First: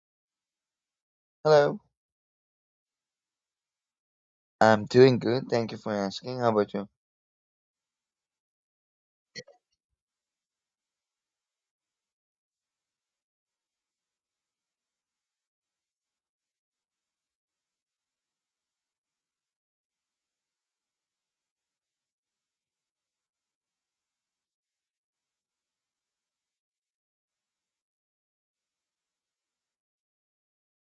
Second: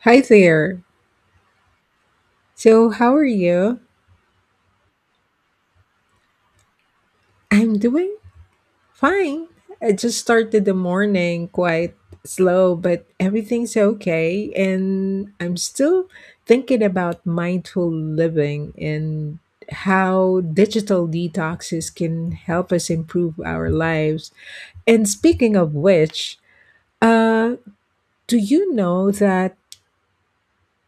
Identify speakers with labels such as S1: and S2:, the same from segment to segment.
S1: Hi there.
S2: Hello.
S1: So, how are you?
S2: I'm doing good. Thank you for asking. How about you?
S1: I'm doing fine. I just started the morning quite slow, but everything's okay. And I'm still thinking about mindful living and how digital detoxes can help us improve our lives. And speaking of which, uh, do you know that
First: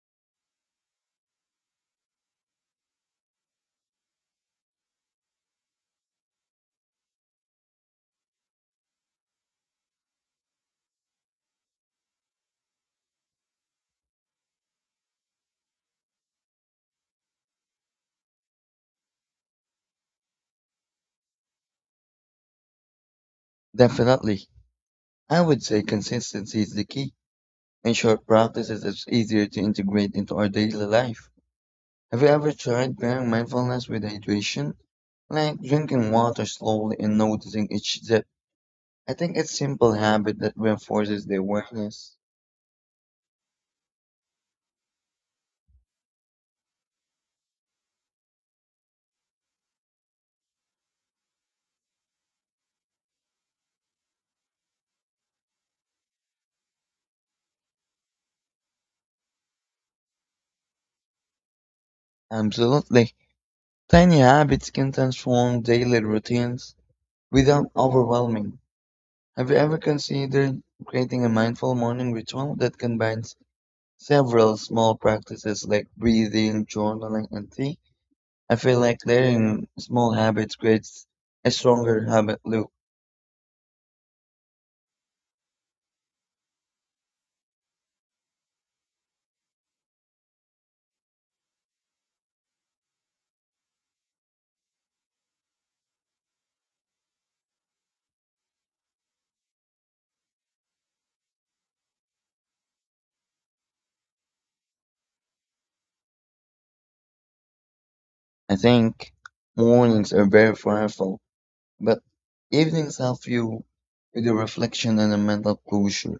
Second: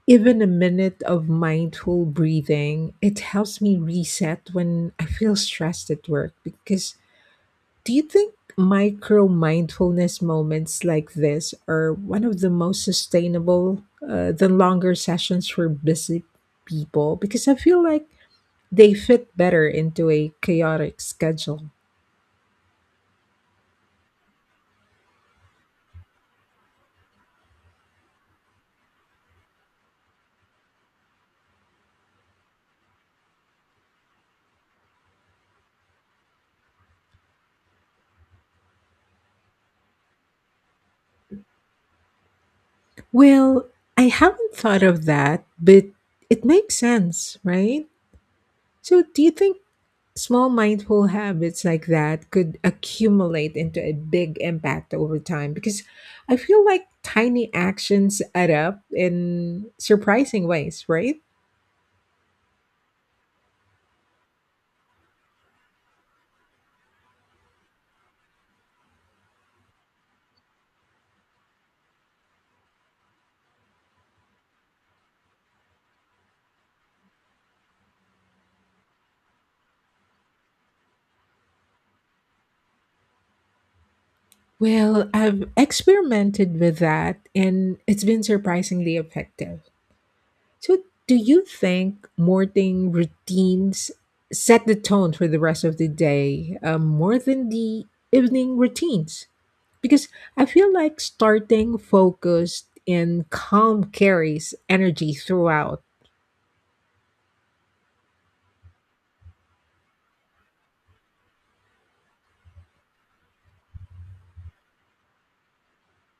S1: even a minute of mindful breathing, it helps me reset when I feel stressed at work. Because do you think micro mindfulness moments like this are one of the most sustainable than longer sessions for busy people? Because I feel like they fit better into a chaotic schedule.
S2: Definitely. I would say consistency is the key. In short, practices is easier to integrate into our daily life. Have you ever tried pairing mindfulness with hydration? Like drinking water slowly and noticing each sip. I think it's simple habit that reinforces the awareness.
S1: Well, I haven't thought of that, but it makes sense, right? So, do you think small mindful habits like that could accumulate into a big impact over time because I feel like tiny actions add up in surprising ways, right?
S2: Absolutely. Tiny habits can transform daily routines without overwhelming. Have you ever considered creating a mindful morning ritual that combines several small practices like breathing, journaling, and tea. I feel like layering small habits creates a stronger habit loop.
S1: Well, I've experimented with that and it's been surprisingly effective. So, do you think morning routines set the tone for the rest of the day more than the evening routines? Because I feel like starting focused and calm carries energy throughout.
S2: I think mornings are very powerful, but evenings help you with the reflection and the mental closure.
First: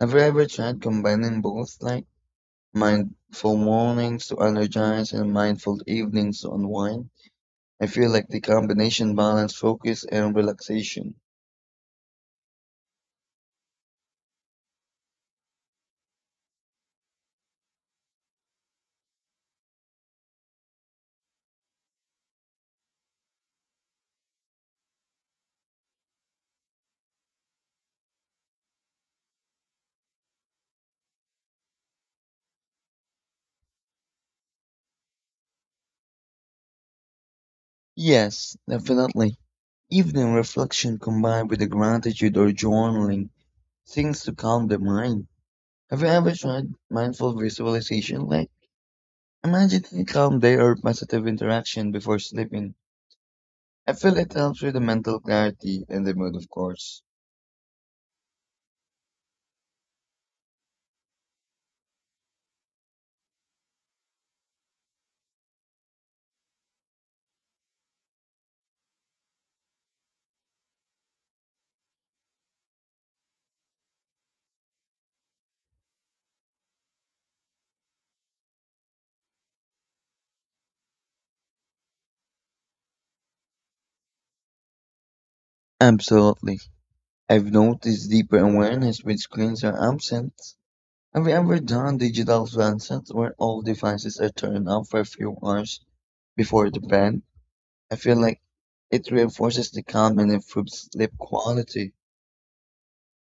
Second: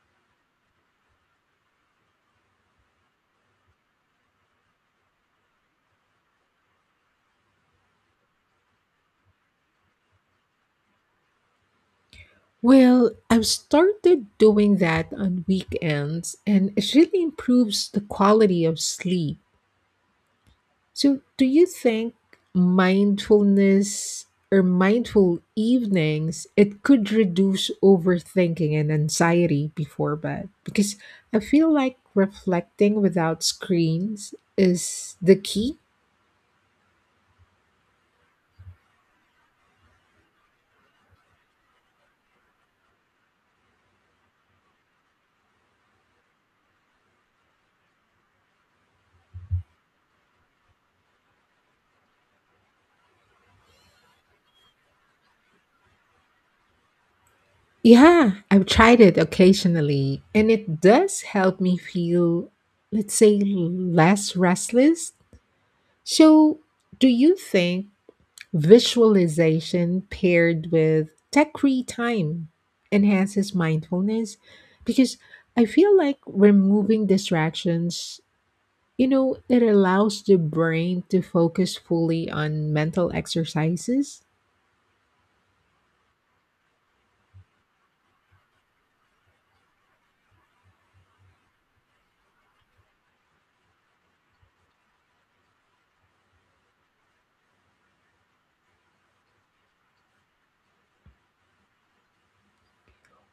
S2: Have you ever tried combining both, like mindful mornings to energize and mindful evenings to unwind? I feel like the combination balance focus and relaxation.
S1: Well, I've started doing that on weekends, and it really improves the quality of sleep. So, do you think mindfulness or mindful evenings it could reduce overthinking and anxiety before bed? Because I feel like reflecting without screens is the key.
S2: Yes, definitely. Evening reflection combined with the gratitude or journaling seems to calm the mind. Have you ever tried mindful visualization? Like imagining a calm day or positive interaction before sleeping. I feel it helps with the mental clarity and the mood, of course.
S1: Yeah, I've tried it occasionally and it does help me feel, let's say, less restless. So, do you think visualization paired with tech free time enhances mindfulness because I feel like removing distractions, you know, it allows the brain to focus fully on mental exercises.
S2: Absolutely. I've noticed deeper awareness when screens are absent. Have you ever done digital sunsets where all devices are turned off for a few hours before the bed? I feel like it reinforces the calm and improves sleep quality.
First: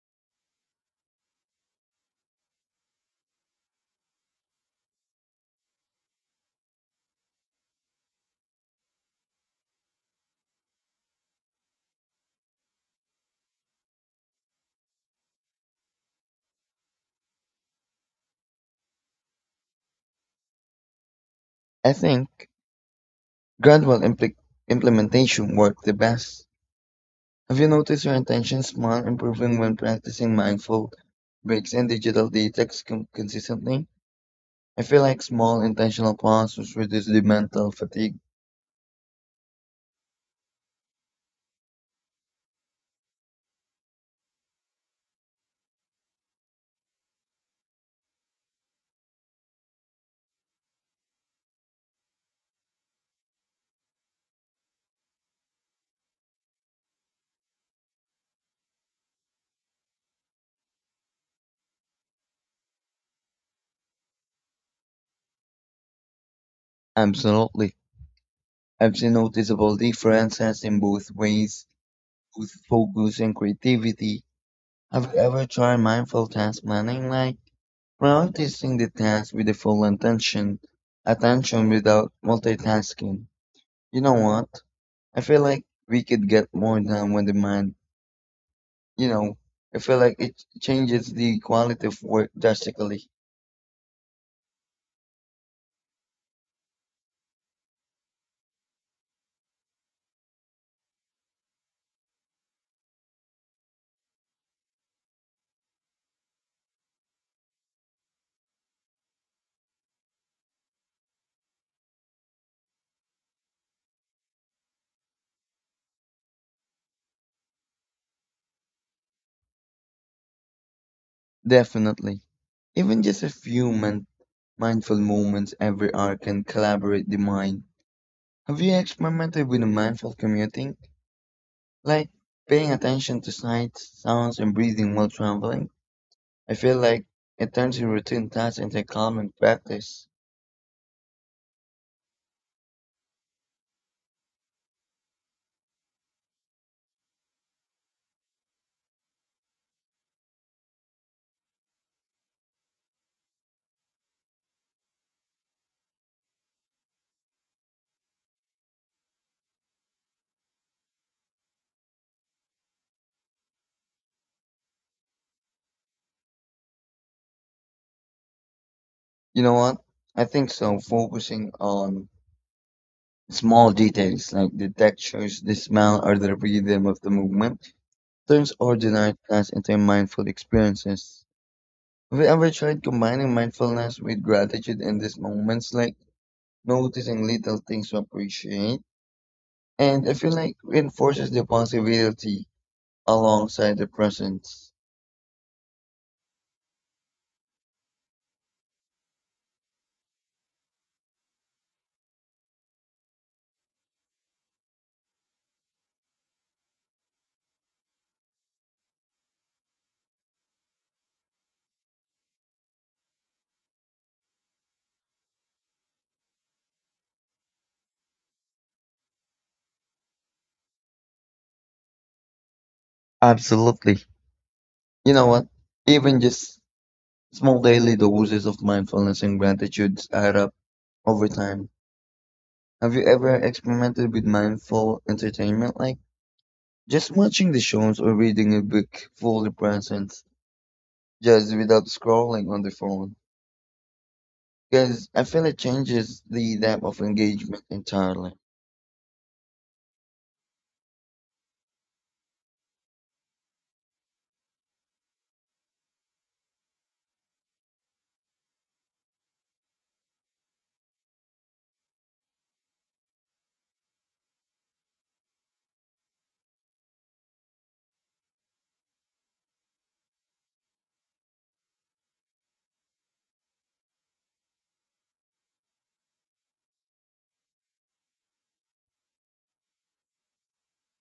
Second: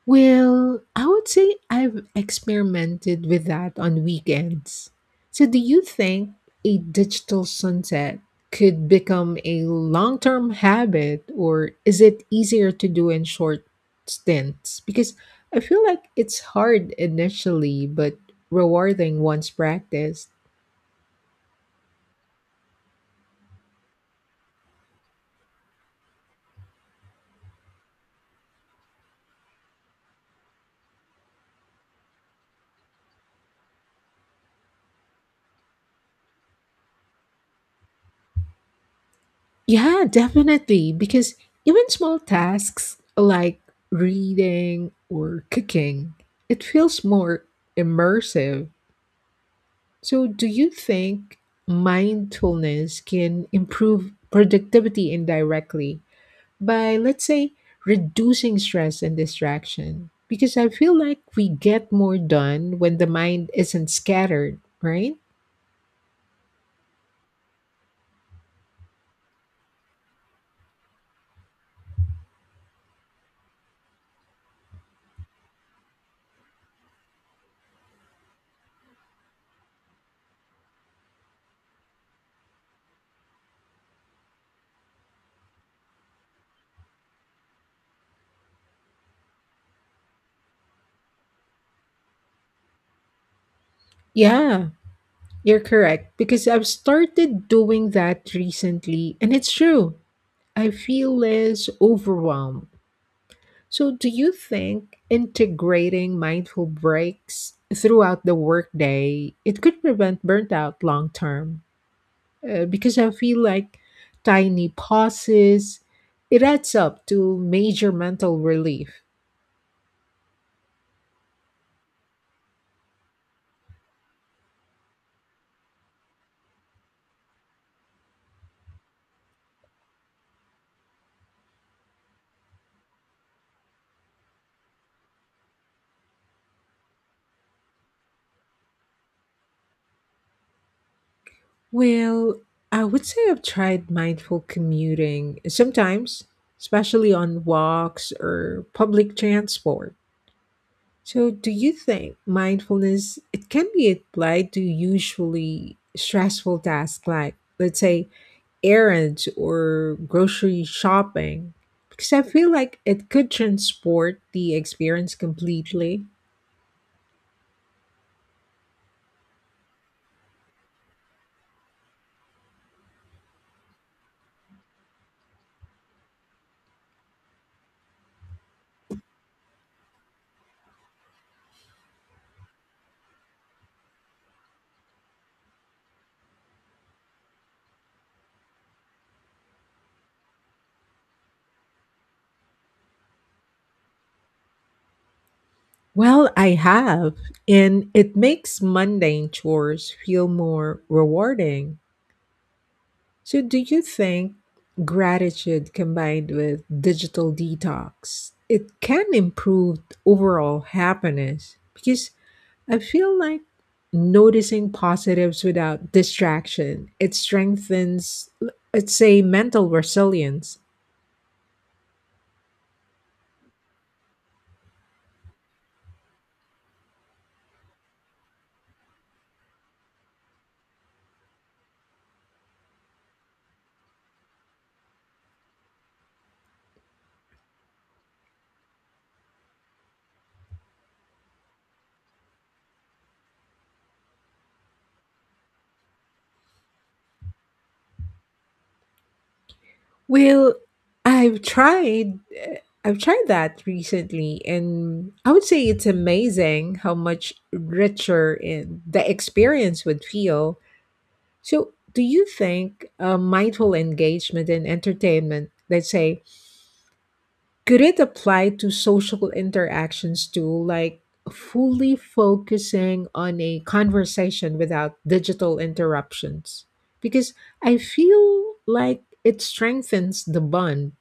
S1: Well, I would say I've experimented with that on weekends. So, do you think a digital sunset could become a long term habit, or is it easier to do in short stints? Because I feel like it's hard initially, but rewarding once practiced.
S2: I think gradual implementation worked the best. Have you noticed your attention span improving when practicing mindful breaks and digital detox consistently? I feel like small intentional pauses reduce the mental fatigue.
S1: Yeah, definitely. Because even small tasks like reading or cooking, it feels more immersive. So, do you think mindfulness can improve productivity indirectly by, let's say, reducing stress and distraction? Because I feel like we get more done when the mind isn't scattered, right?
S2: Absolutely. I've seen noticeable differences in both ways, both focus and creativity. Have you ever tried mindful task planning, like practicing the task with the full intention, attention without multitasking. You know what? I feel like we could get more done when the mind, you know, I feel like it changes the quality of work drastically.
S1: Yeah, you're correct. Because I've started doing that recently, and it's true. I feel less overwhelmed. So, do you think integrating mindful breaks throughout the workday it could prevent burnout long term? Because I feel like tiny pauses it adds up to major mental relief.
S2: Definitely. Even just a few mindful moments every hour can collaborate the mind. Have you experimented with mindful commuting? Like paying attention to sights, sounds, and breathing while traveling? I feel like it turns your routine tasks into common practice.
S1: Well, I would say I've tried mindful commuting sometimes, especially on walks or public transport. So, do you think mindfulness it can be applied to usually stressful tasks like, let's say, errands or grocery shopping? Because I feel like it could transport the experience completely.
S2: You know what? I think so. Focusing on small details like the textures, the smell, or the rhythm of the movement turns ordinary tasks into mindful experiences. Have you ever tried combining mindfulness with gratitude in these moments, like noticing little things to appreciate? And I feel like reinforces the positivity alongside the presence.
S1: Well, I have, and it makes mundane chores feel more rewarding. So, do you think gratitude combined with digital detox it can improve overall happiness? Because I feel like noticing positives without distraction, it strengthens, let's say, mental resilience.
S2: Absolutely. You know what? Even just small daily doses of mindfulness and gratitude add up over time. Have you ever experimented with mindful entertainment, like just watching the shows or reading a book fully present, just without scrolling on the phone? Because I feel it changes the depth of engagement entirely.
S1: Well, I've tried eh, I've tried that recently and I would say it's amazing how much richer in the experience would feel. So, do you think mindful engagement in entertainment, let's say, could it apply to social interactions too, like fully focusing on a conversation without digital interruptions? Because I feel like it strengthens the bond.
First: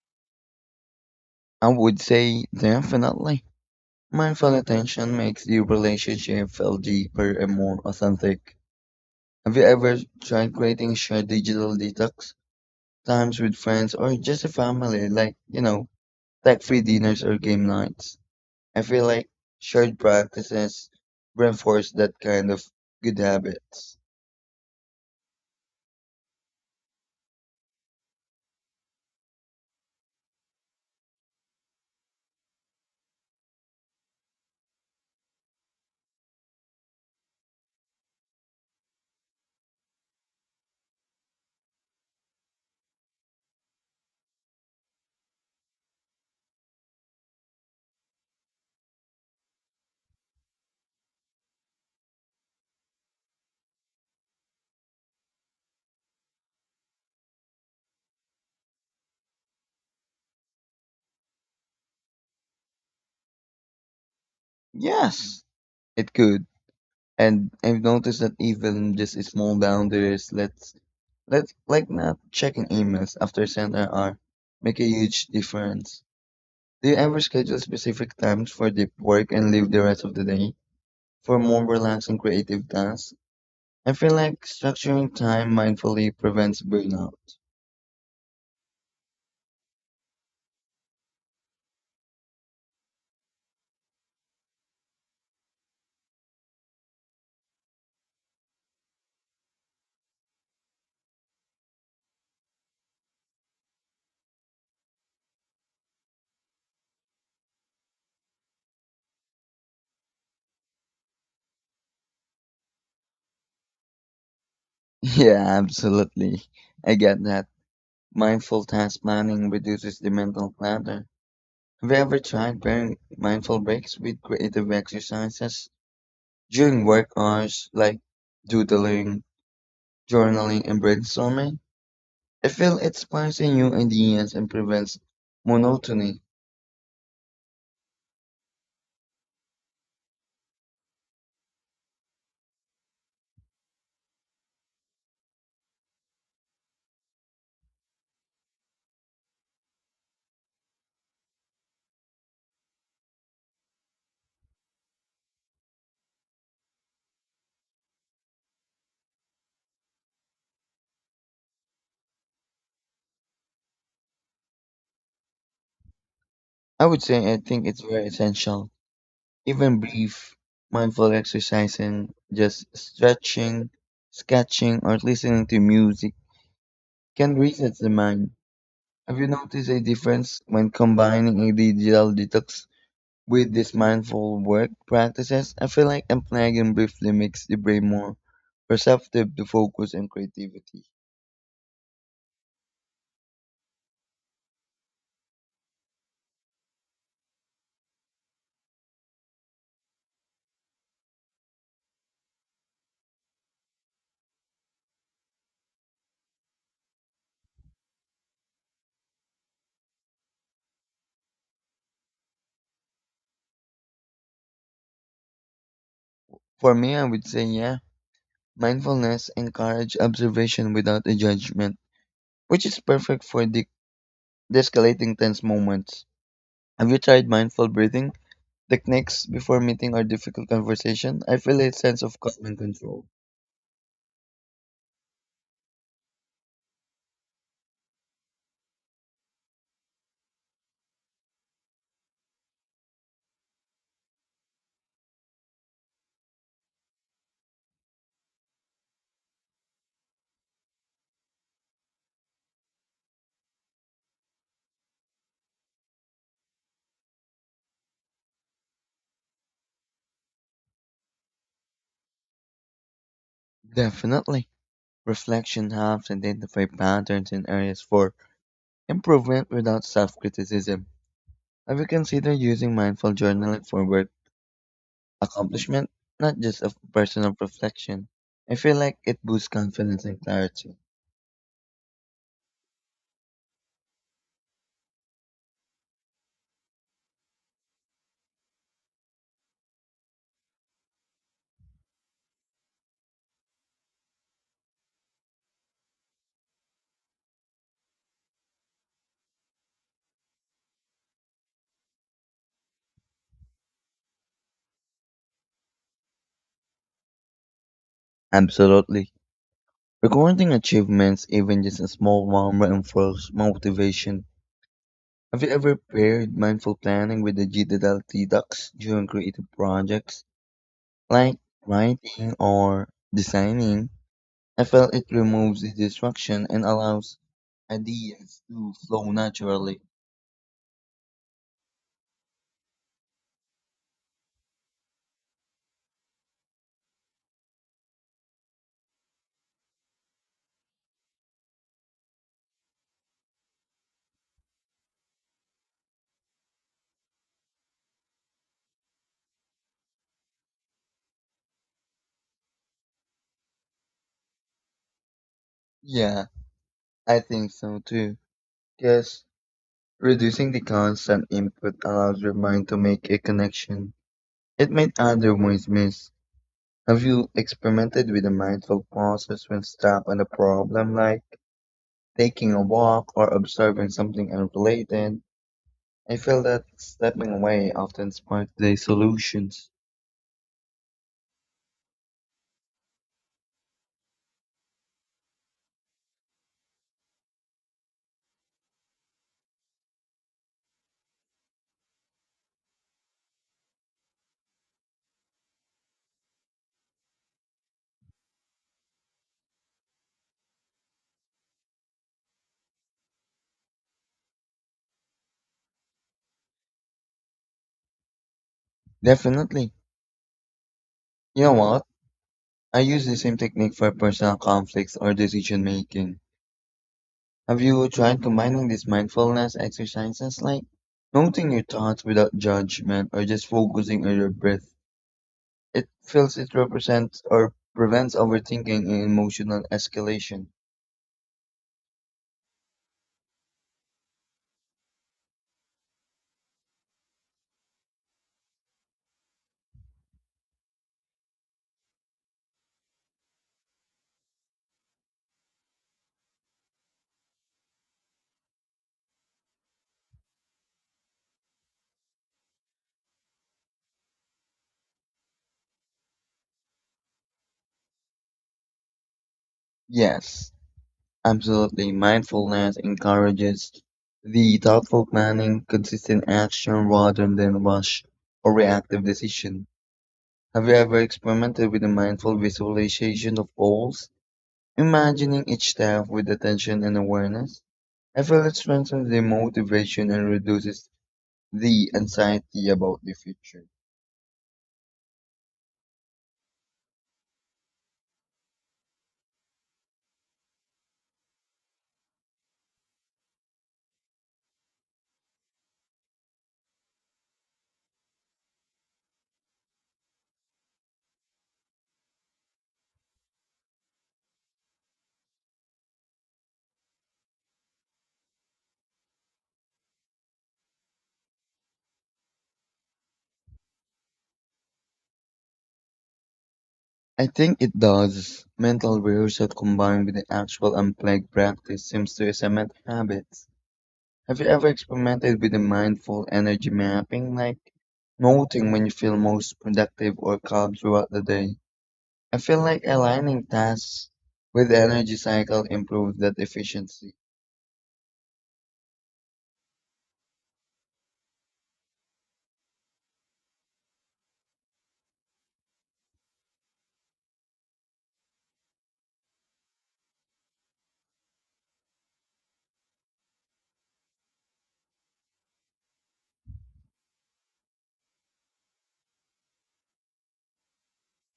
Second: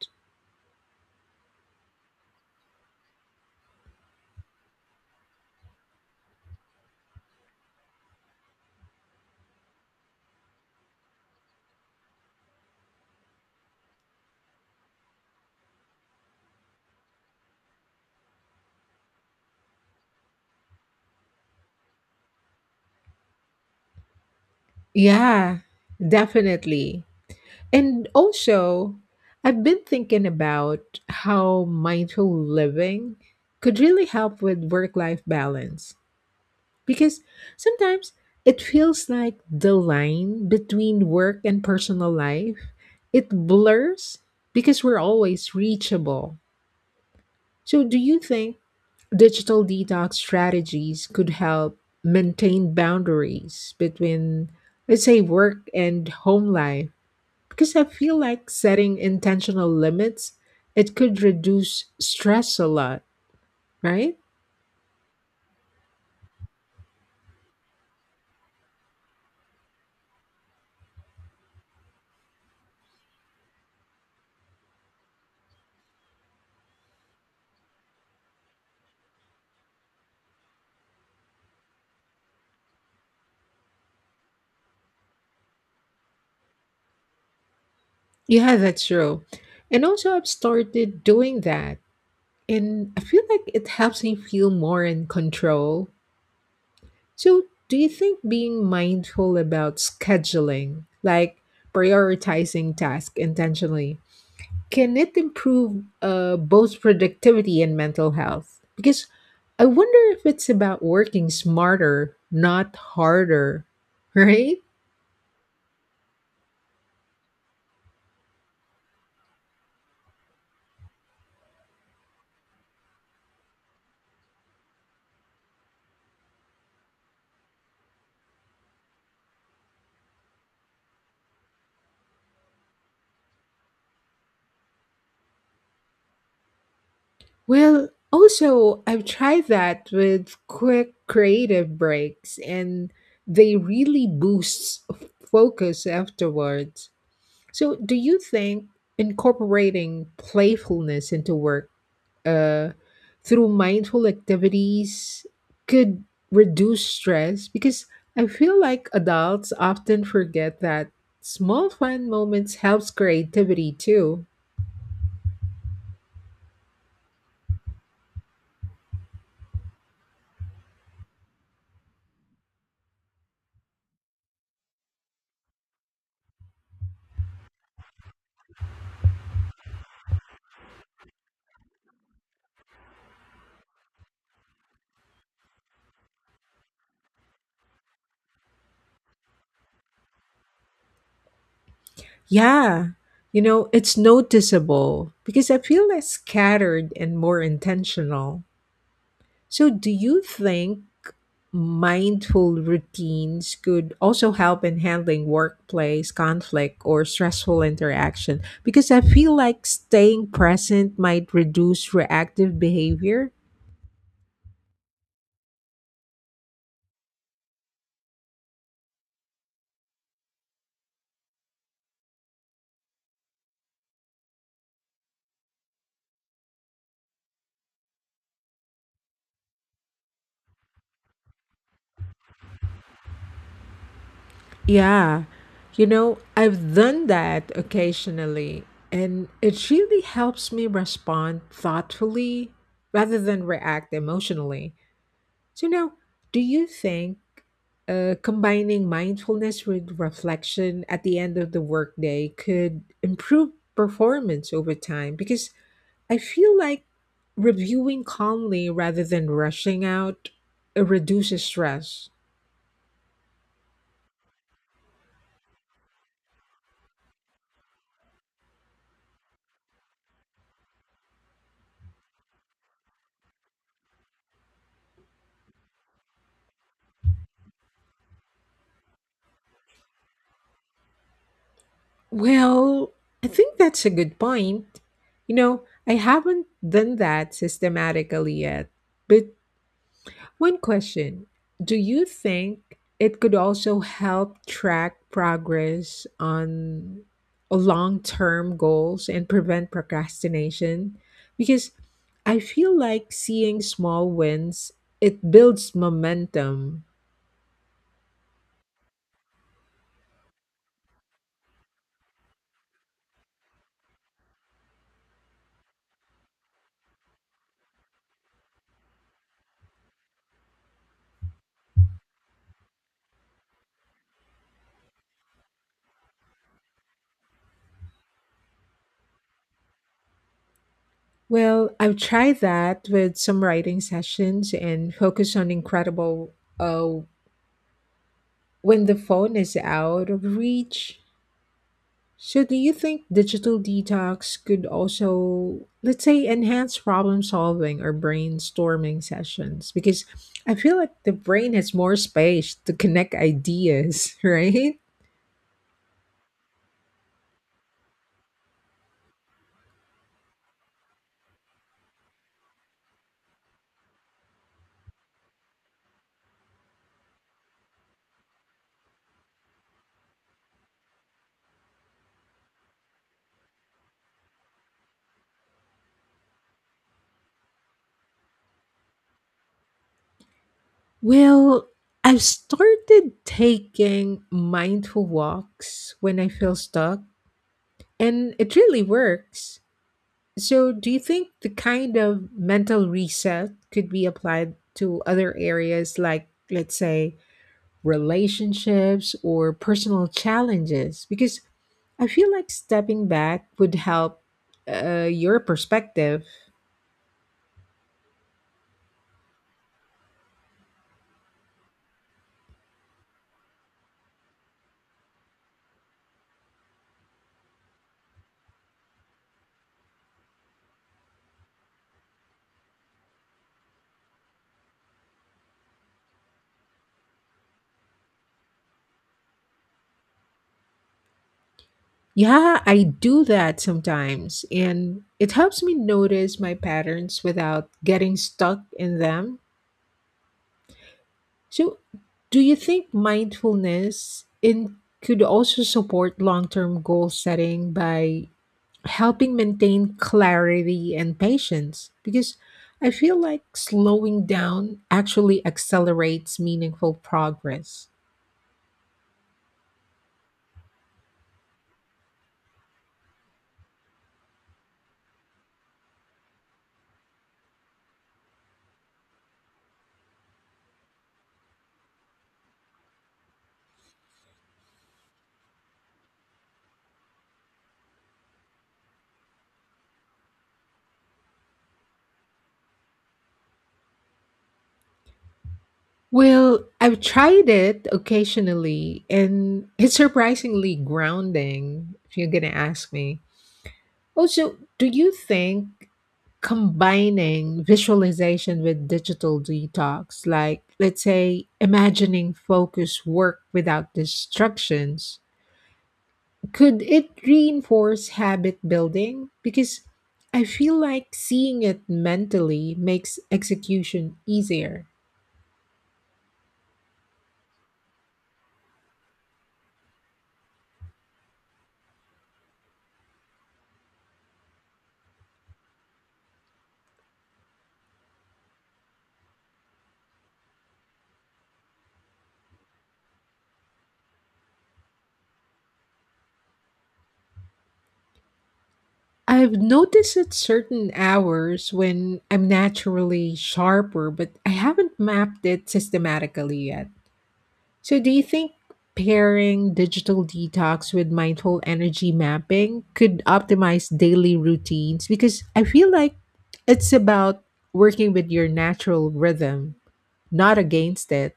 S2: I would say definitely. Mindful attention makes the relationship feel deeper and more authentic. Have you ever tried creating a shared digital detox times with friends or just a family, like, tech free dinners or game nights. I feel like shared practices reinforce that kind of good habits.
S1: Yeah, definitely. And also, I've been thinking about how mindful living could really help with work life balance because sometimes it feels like the line between work and personal life it blurs because we're always reachable. So, do you think digital detox strategies could help maintain boundaries between, let's say, work and home life? Because I feel like setting intentional limits, it could reduce stress a lot, right?
S2: Yes, it could. And I've noticed that even just a small boundaries, let's let like not checking emails after center hour, make a huge difference. Do you ever schedule specific times for deep work and leave the rest of the day for more relaxed and creative tasks? I feel like structuring time mindfully prevents burnout.
S1: Yeah, that's true. And also, I've started doing that. And I feel like it helps me feel more in control. So, do you think being mindful about scheduling, like prioritizing tasks intentionally, can it improve both productivity and mental health? Because I wonder if it's about working smarter, not harder, right?
S2: Yeah, absolutely. I get that. Mindful task planning reduces the mental clutter. Have you ever tried pairing mindful breaks with creative exercises during work hours, like doodling, journaling, and brainstorming? I feel it sparks in new ideas and prevents monotony.
S1: Well, also, I've tried that with quick creative breaks, and they really boost focus afterwards. So, do you think incorporating playfulness into work uh, through mindful activities could reduce stress? Because I feel like adults often forget that small fun moments helps creativity too.
S2: I would say I think it's very essential. Even brief, mindful exercise and just stretching, sketching, or listening to music can reset the mind. Have you noticed a difference when combining a digital detox with these mindful work practices? I feel like unplugging briefly makes the brain more perceptive to focus and creativity.
S1: Yeah, you know, it's noticeable because I feel less scattered and more intentional. So, do you think mindful routines could also help in handling workplace conflict or stressful interaction? Because I feel like staying present might reduce reactive behavior.
S2: For me, I would say, yeah, mindfulness encourages observation without a judgment, which is perfect for de-escalating tense moments. Have you tried mindful breathing techniques before meeting or difficult conversation, I feel a sense of calm and control.
S1: Yeah, you know, I've done that occasionally, and it really helps me respond thoughtfully rather than react emotionally. So, now, do you think combining mindfulness with reflection at the end of the workday could improve performance over time because I feel like reviewing calmly rather than rushing out reduces stress.
S2: Definitely. Reflection helps identify patterns and areas for improvement without self criticism. Have you considered using mindful journaling for work accomplishment, not just of personal reflection? I feel like it boosts confidence and clarity.
S1: Well, I think that's a good point. You know, I haven't done that systematically yet, but one question: do you think it could also help track progress on long term goals and prevent procrastination? Because I feel like seeing small wins, it builds momentum.
S2: Absolutely. Recording achievements, even just a small one, reinforces motivation. Have you ever paired mindful planning with digital detox during creative projects, like writing or designing? I feel it removes the distraction and allows ideas to flow naturally.
S1: Well, I've tried that with some writing sessions and focus on incredible uh, when the phone is out of reach. So, do you think digital detox could also, let's say, enhance problem solving or brainstorming sessions? Because I feel like the brain has more space to connect ideas, right?
S2: Yeah, I think so too. Yes, reducing the constant input allows your mind to make a connection it might otherwise miss. Have you experimented with a mindful process when stuck on a problem, like taking a walk or observing something unrelated, I feel that stepping away often sparks the solutions.
S1: Well, I've started taking mindful walks when I feel stuck, and it really works. So, do you think the kind of mental reset could be applied to other areas like, let's say, relationships, or personal challenges? Because I feel like stepping back would help your perspective.
S2: Definitely. You know what? I use the same technique for personal conflicts or decision making. Have you tried combining these mindfulness exercises, like noting your thoughts without judgment or just focusing on your breath? It feels it represents or prevents overthinking and emotional escalation.
S1: Yeah, I do that sometimes, and it helps me notice my patterns without getting stuck in them. So, do you think mindfulness in could also support long-term goal setting by helping maintain clarity and patience? Because I feel like slowing down actually accelerates meaningful progress.
S2: Yes. Absolutely, mindfulness encourages the thoughtful planning, consistent action rather than rush or reactive decision. Have you ever experimented with a mindful visualization of goals, imagining each step with attention and awareness? I feel it strengthens the motivation and reduces the anxiety about the future.
S1: Well, I've tried it occasionally and it's surprisingly grounding if you're going to ask me. Also, do you think combining visualization with digital detox, like let's say imagining focus work without distractions, could it reinforce habit building? Because I feel like seeing it mentally makes execution easier.
S2: I think it does. Mental rehearsal combined with the actual unplugged practice seems to cement habits. Have you ever experimented with the mindful energy mapping, like noting when you feel most productive or calm throughout the day? I feel like aligning tasks with the energy cycle improves that efficiency.
S1: I've noticed at certain hours when I'm naturally sharper, but I haven't mapped it systematically yet. So, do you think pairing digital detox with mindful energy mapping could optimize daily routines? Because I feel like it's about working with your natural rhythm, not against it.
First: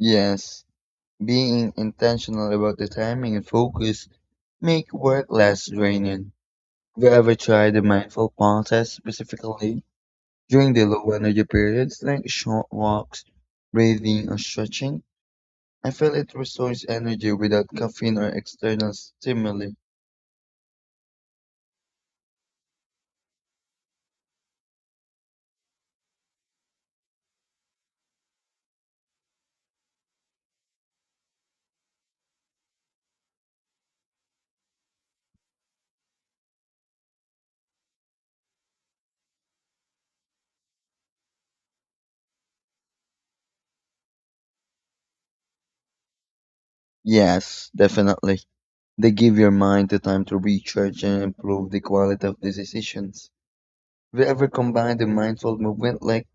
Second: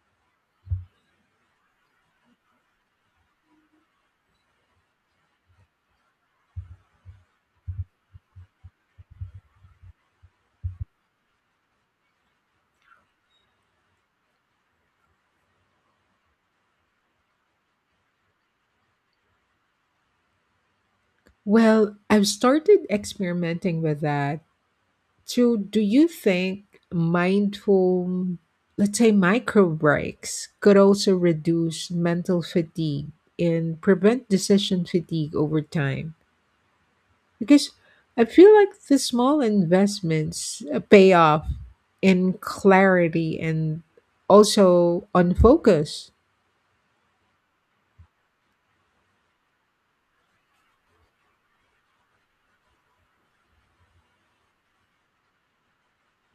S2: Yes, being intentional about the timing and focus make work less draining. Have you ever tried the mindful process specifically during the low energy periods, like short walks, breathing, or stretching? I feel it restores energy without caffeine or external stimuli.
S1: Well, I've started experimenting with that. So, do you think mindful, let's say micro breaks, could also reduce mental fatigue and prevent decision fatigue over time? Because I feel like the small investments pay off in clarity and also on focus.
S2: Yes, definitely. They give your mind the time to recharge and improve the quality of the decisions. Have you ever combined the mindful movement, like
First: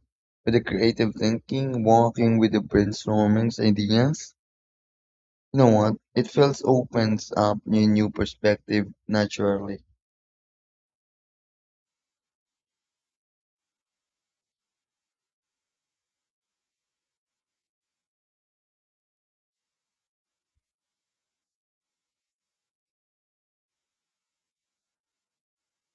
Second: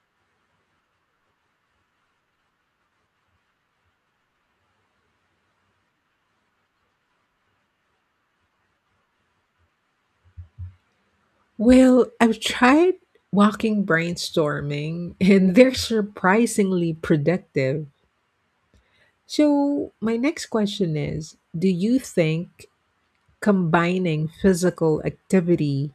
S2: with the creative thinking, walking with the brainstorming ideas? You know what? It feels opens up a new perspective naturally.
S1: Well, I've tried walking brainstorming and they're surprisingly productive. So, my next question is: do you think combining physical activity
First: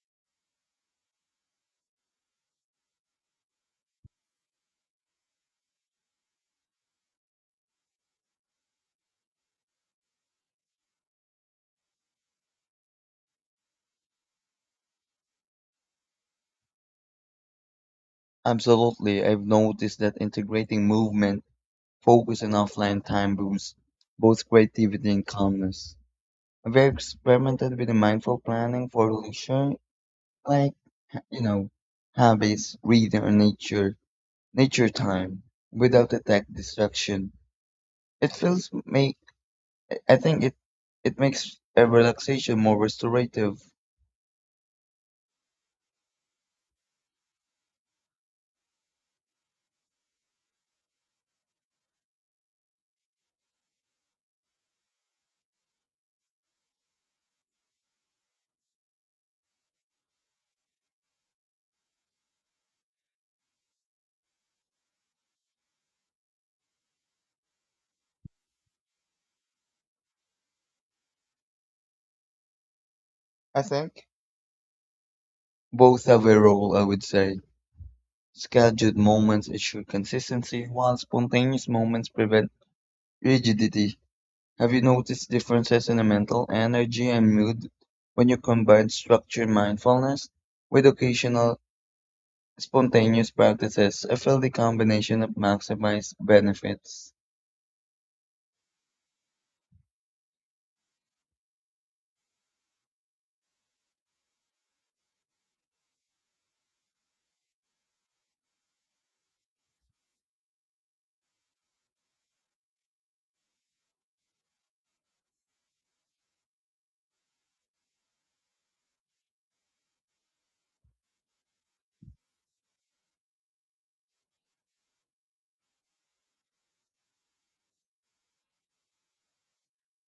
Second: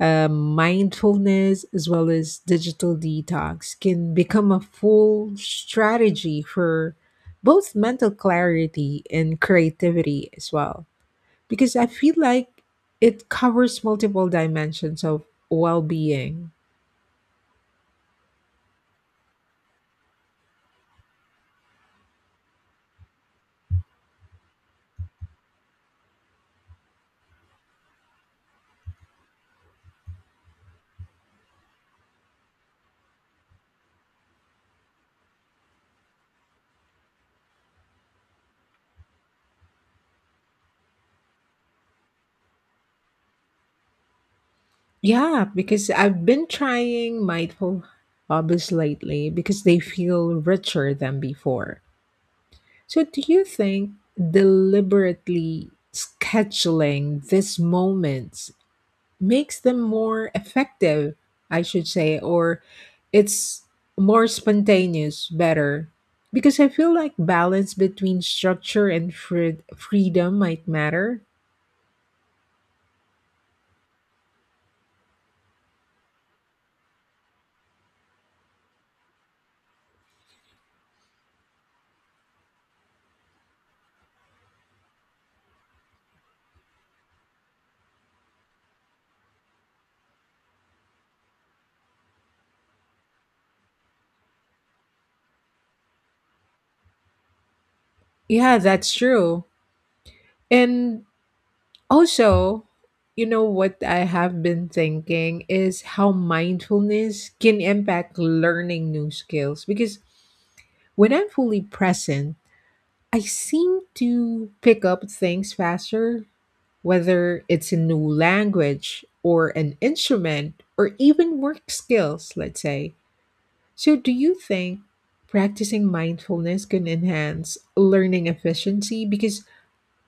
S1: mindfulness as well as digital detox can become a full strategy for both mental clarity and creativity as well because I feel like it covers multiple dimensions of well-being?
S2: Absolutely, I've noticed that integrating movement, focus, and offline time boosts both creativity and calmness. We experimented with mindful planning for leisure, like you know, hobbies, reading, or nature time, without the tech distraction. It feels make. I think it makes a relaxation more restorative.
S1: Yeah, because I've been trying mindful hobbies lately because they feel richer than before. So, do you think deliberately scheduling these moments makes them more effective, I should say, or it's more spontaneous, better. Because I feel like balance between structure and freedom might matter.
S2: I think both have a role. I would say scheduled moments ensure consistency, while spontaneous moments prevent rigidity. Have you noticed differences in the mental energy and mood when you combine structured mindfulness with occasional spontaneous practices? I feel the combination of maximized benefits.
S1: Yeah, that's true. And also, you know what I have been thinking is how mindfulness can impact learning new skills. Because when I'm fully present, I seem to pick up things faster whether it's a new language or an instrument or even work skills, let's say. So, do you think practicing mindfulness can enhance learning efficiency? Because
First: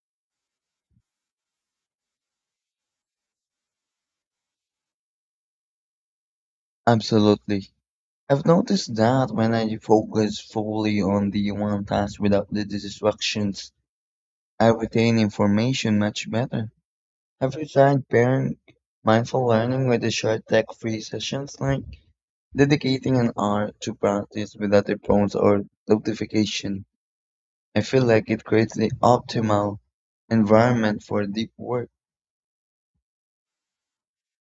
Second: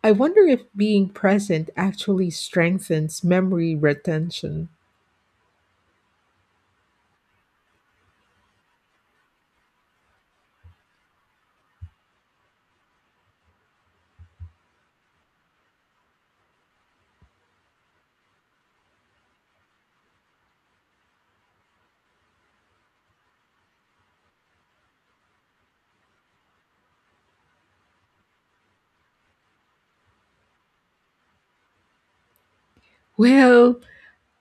S1: I wonder if being present actually strengthens memory retention.
S2: Absolutely. I've noticed that when I focus fully on the one task without the distractions, I retain information much better. Have you tried pairing mindful learning with the short tech-free sessions, like dedicating an hour to practice without a prompt or notification, I feel like it creates the optimal environment for deep work.
S1: Well,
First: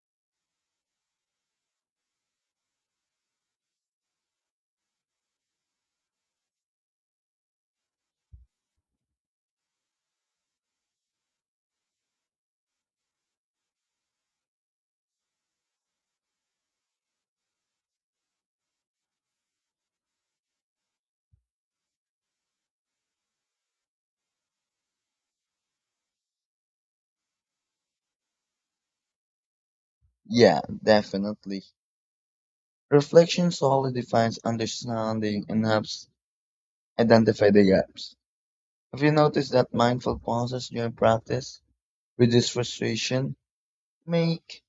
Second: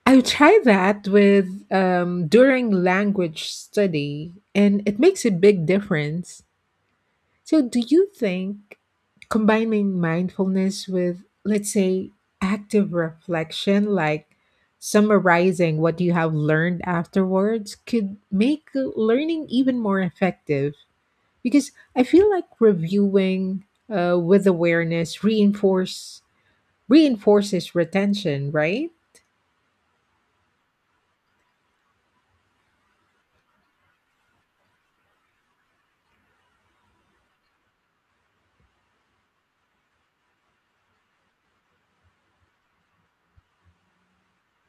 S1: I tried that with during language study, and it makes a big difference. So, do you think combining mindfulness with, let's say, active reflection, like summarizing what you have learned afterwards, could make learning even more effective? Because I feel like reviewing with awareness reinforces retention, right?
S2: Yeah, definitely. Reflection solidifies understanding and helps identify the gaps. Have you noticed that mindful pauses during practice reduce frustration, make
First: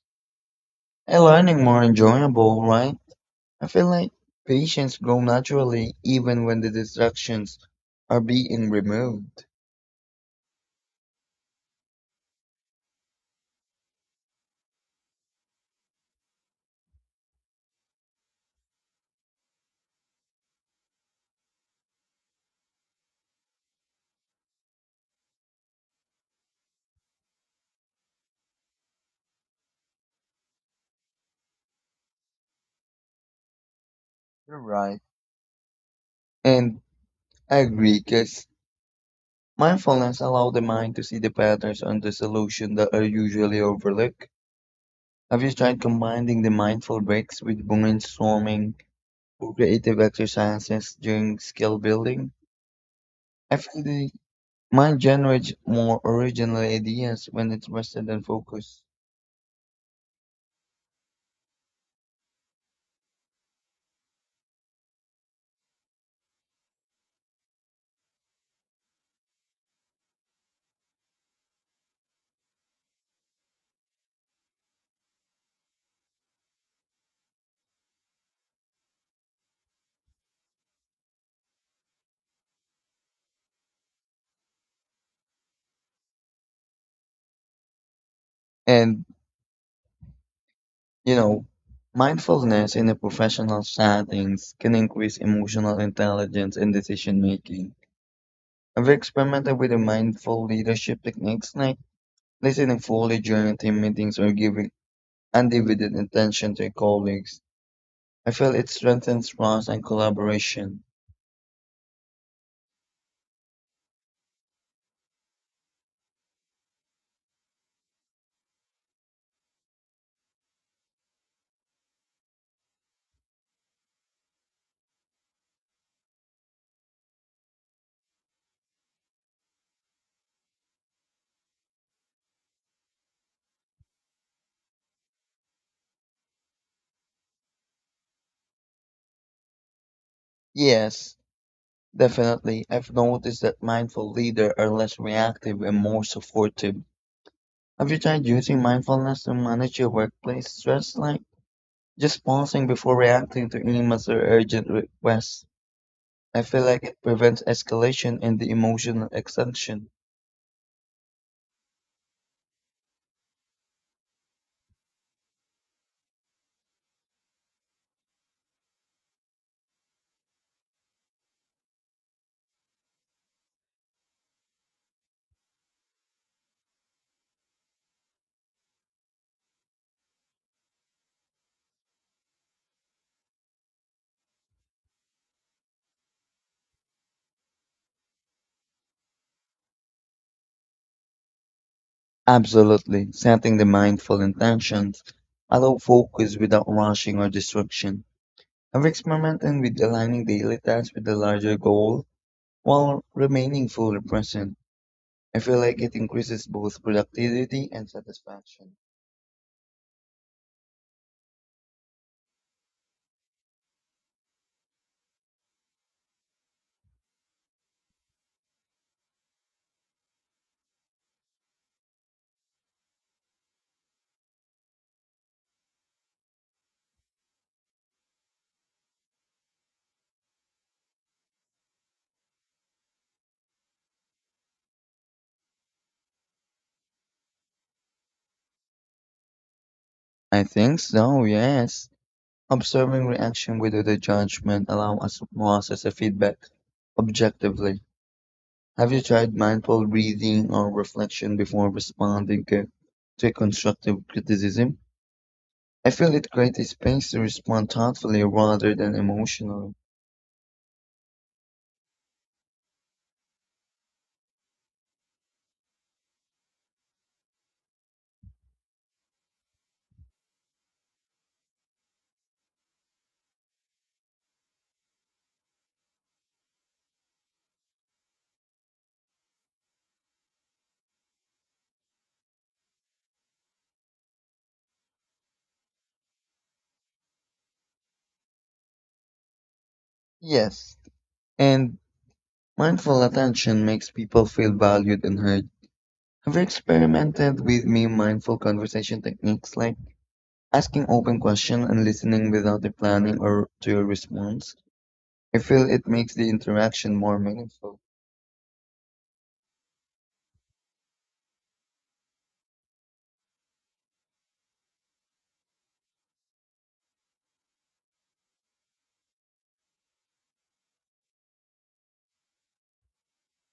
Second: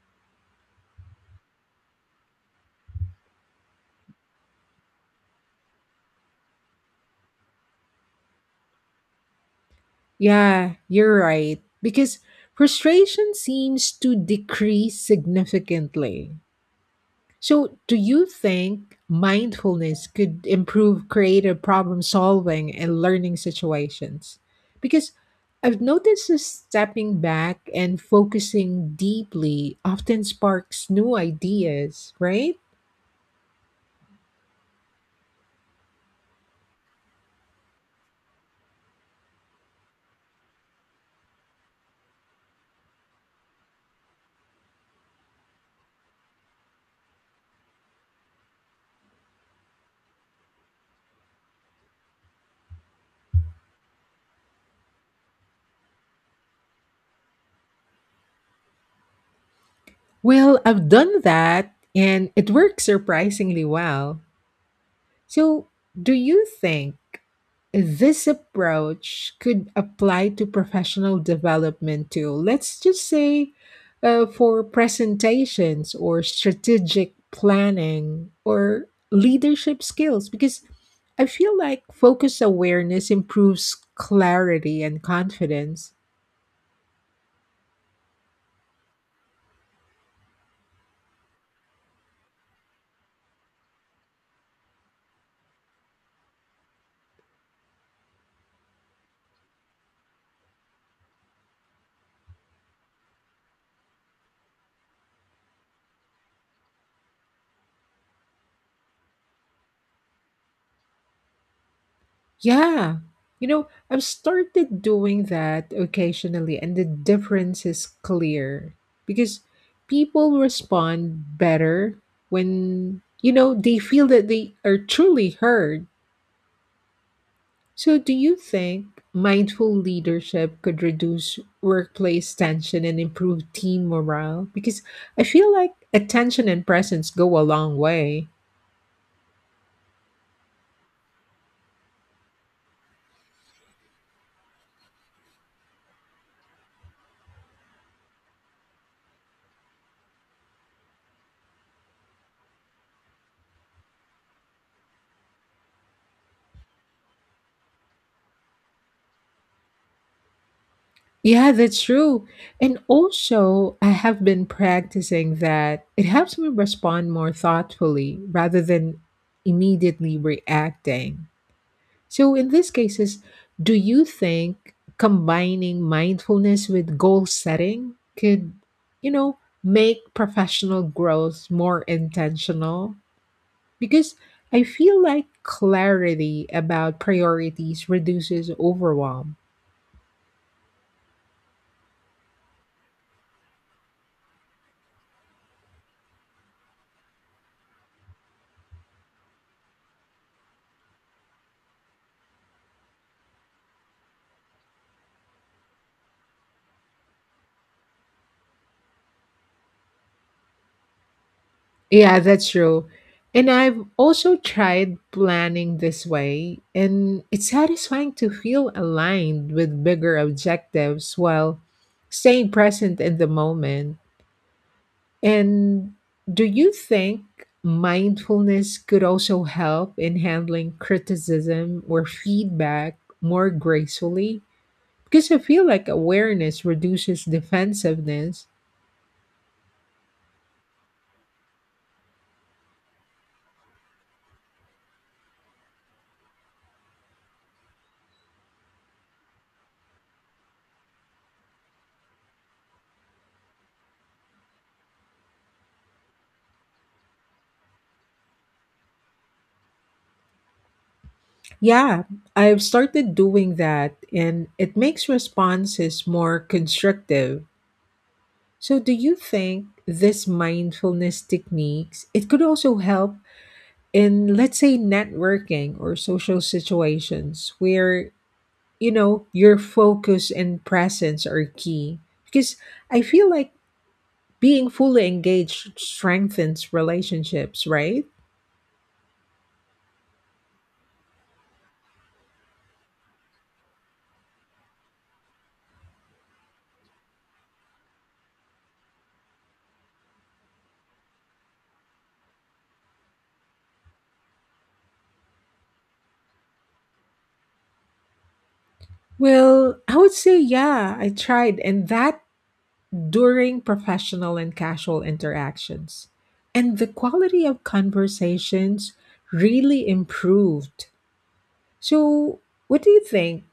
S2: a learning more enjoyable, right? I feel like patients grow naturally even when the distractions are being removed.
S1: Yeah, you're right. Because frustration seems to decrease significantly. So, do you think mindfulness could improve creative problem solving and learning situations? Because I've noticed that stepping back and focusing deeply often sparks new ideas, right?
S2: You're right. And I agree, because mindfulness allows the mind to see the patterns and the solution that are usually overlooked. Have you tried combining the mindful breaks with brainstorming or creative exercises during skill building? I feel the mind generates more original ideas when it's rested and focused.
S1: Well, I've done that and it works surprisingly well. So, do you think this approach could apply to professional development too? Let's just say for presentations or strategic planning or leadership skills, because I feel like focus awareness improves clarity and confidence.
S2: And, you know, mindfulness in a professional settings can increase emotional intelligence and decision making. Have you experimented with the mindful leadership techniques, Nay? Listening fully during team meetings or giving undivided attention to colleagues. I feel it strengthens trust and collaboration.
S1: Yeah. You know, I've started doing that occasionally, and the difference is clear because people respond better when, you know, they feel that they are truly heard. So, do you think mindful leadership could reduce workplace tension and improve team morale? Because I feel like attention and presence go a long way.
S2: Yes, definitely. I've noticed that mindful leaders are less reactive and more supportive. Have you tried using mindfulness to manage your workplace stress, like just pausing before reacting to emails or urgent requests? I feel like it prevents escalation and the emotional extension.
S1: Yeah, that's true. And also, I have been practicing that it helps me respond more thoughtfully rather than immediately reacting. So, in these cases, do you think combining mindfulness with goal setting could, you know, make professional growth more intentional? Because I feel like clarity about priorities reduces overwhelm.
S2: Absolutely. Setting the mindful intentions allow focus without rushing or distraction. I'm experimenting with aligning daily tasks with the larger goal while remaining fully present. I feel like it increases both productivity and satisfaction.
S1: Yeah, that's true. And I've also tried planning this way, and it's satisfying to feel aligned with bigger objectives while staying present in the moment. And do you think mindfulness could also help in handling criticism or feedback more gracefully? Because I feel like awareness reduces defensiveness.
S2: I think so, yes. Observing reaction without the judgment allow us to process the feedback objectively. Have you tried mindful breathing or reflection before responding to a constructive criticism? I feel it creates space to respond thoughtfully rather than emotionally.
S1: Yeah, I've started doing that and it makes responses more constructive. So do you think this mindfulness techniques it could also help in let's say networking or social situations where you know your focus and presence are key? Because I feel like being fully engaged strengthens relationships, right?
S2: Yes. And mindful attention makes people feel valued and heard. Have you experimented with me mindful conversation techniques, like asking open questions and listening without the planning or to your response? I feel it makes the interaction more meaningful.
S1: Well, I would say, yeah, I tried, and that during professional and casual interactions. And the quality of conversations really improved. So, what do you think?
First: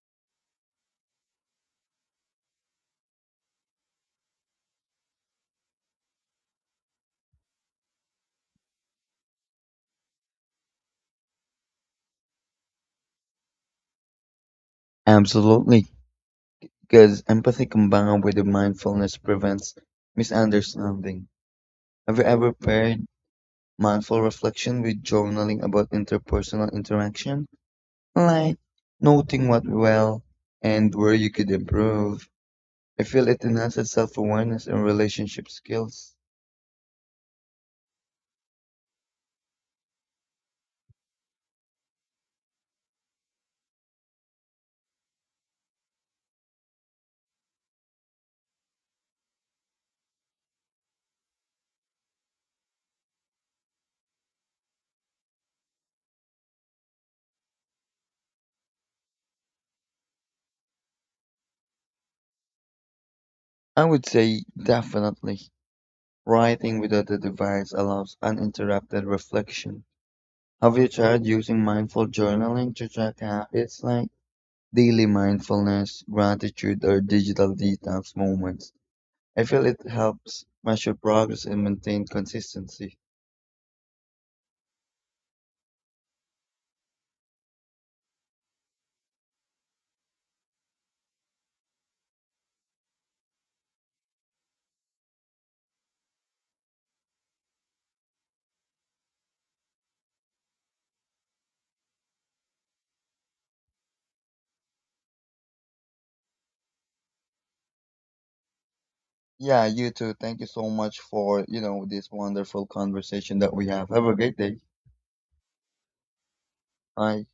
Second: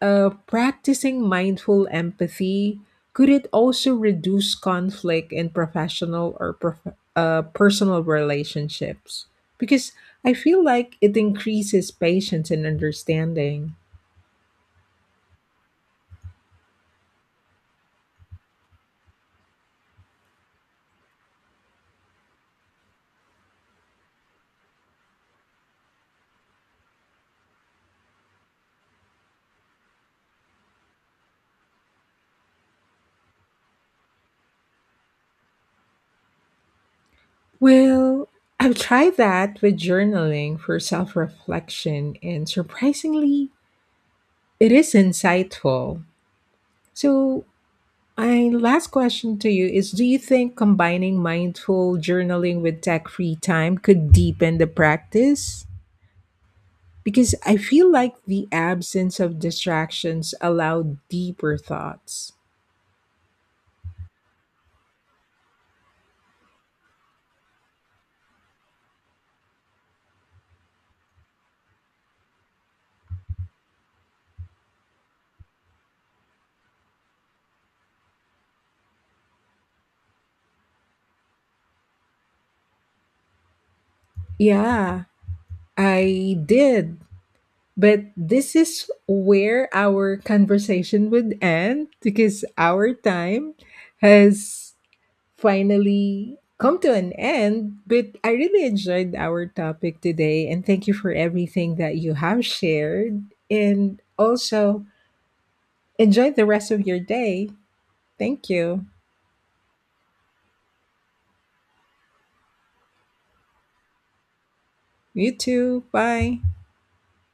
S1: Practicing mindful empathy, could it also reduce conflict in professional or personal relationships? Because I feel like it increases patience and understanding.
S2: Absolutely, because empathy combined with the mindfulness prevents misunderstanding. Have you ever paired mindful reflection with journaling about interpersonal interaction, like noting what went well and where you could improve. I feel it enhances self awareness and relationship skills.
S1: Well, I've tried that with journaling for self reflection, and surprisingly, it is insightful. So, my last question to you is: do you think combining mindful journaling with tech free time could deepen the practice? Because I feel like the absence of distractions allow deeper thoughts.
S2: I would say definitely. Writing without a device allows uninterrupted reflection. Have you tried using mindful journaling to track habits like daily mindfulness, gratitude, or digital detox moments? I feel it helps measure progress and maintain consistency.
S1: Yeah, I did. But this is where our conversation would end because our time has finally come to an end. But I really enjoyed our topic today and thank you for everything that you have shared. And also enjoy the rest of your day. Thank you.
S2: Yeah, you too. Thank you so much for, this wonderful conversation that we have. Have a great day.
S1: You too. Bye.
S2: Bye.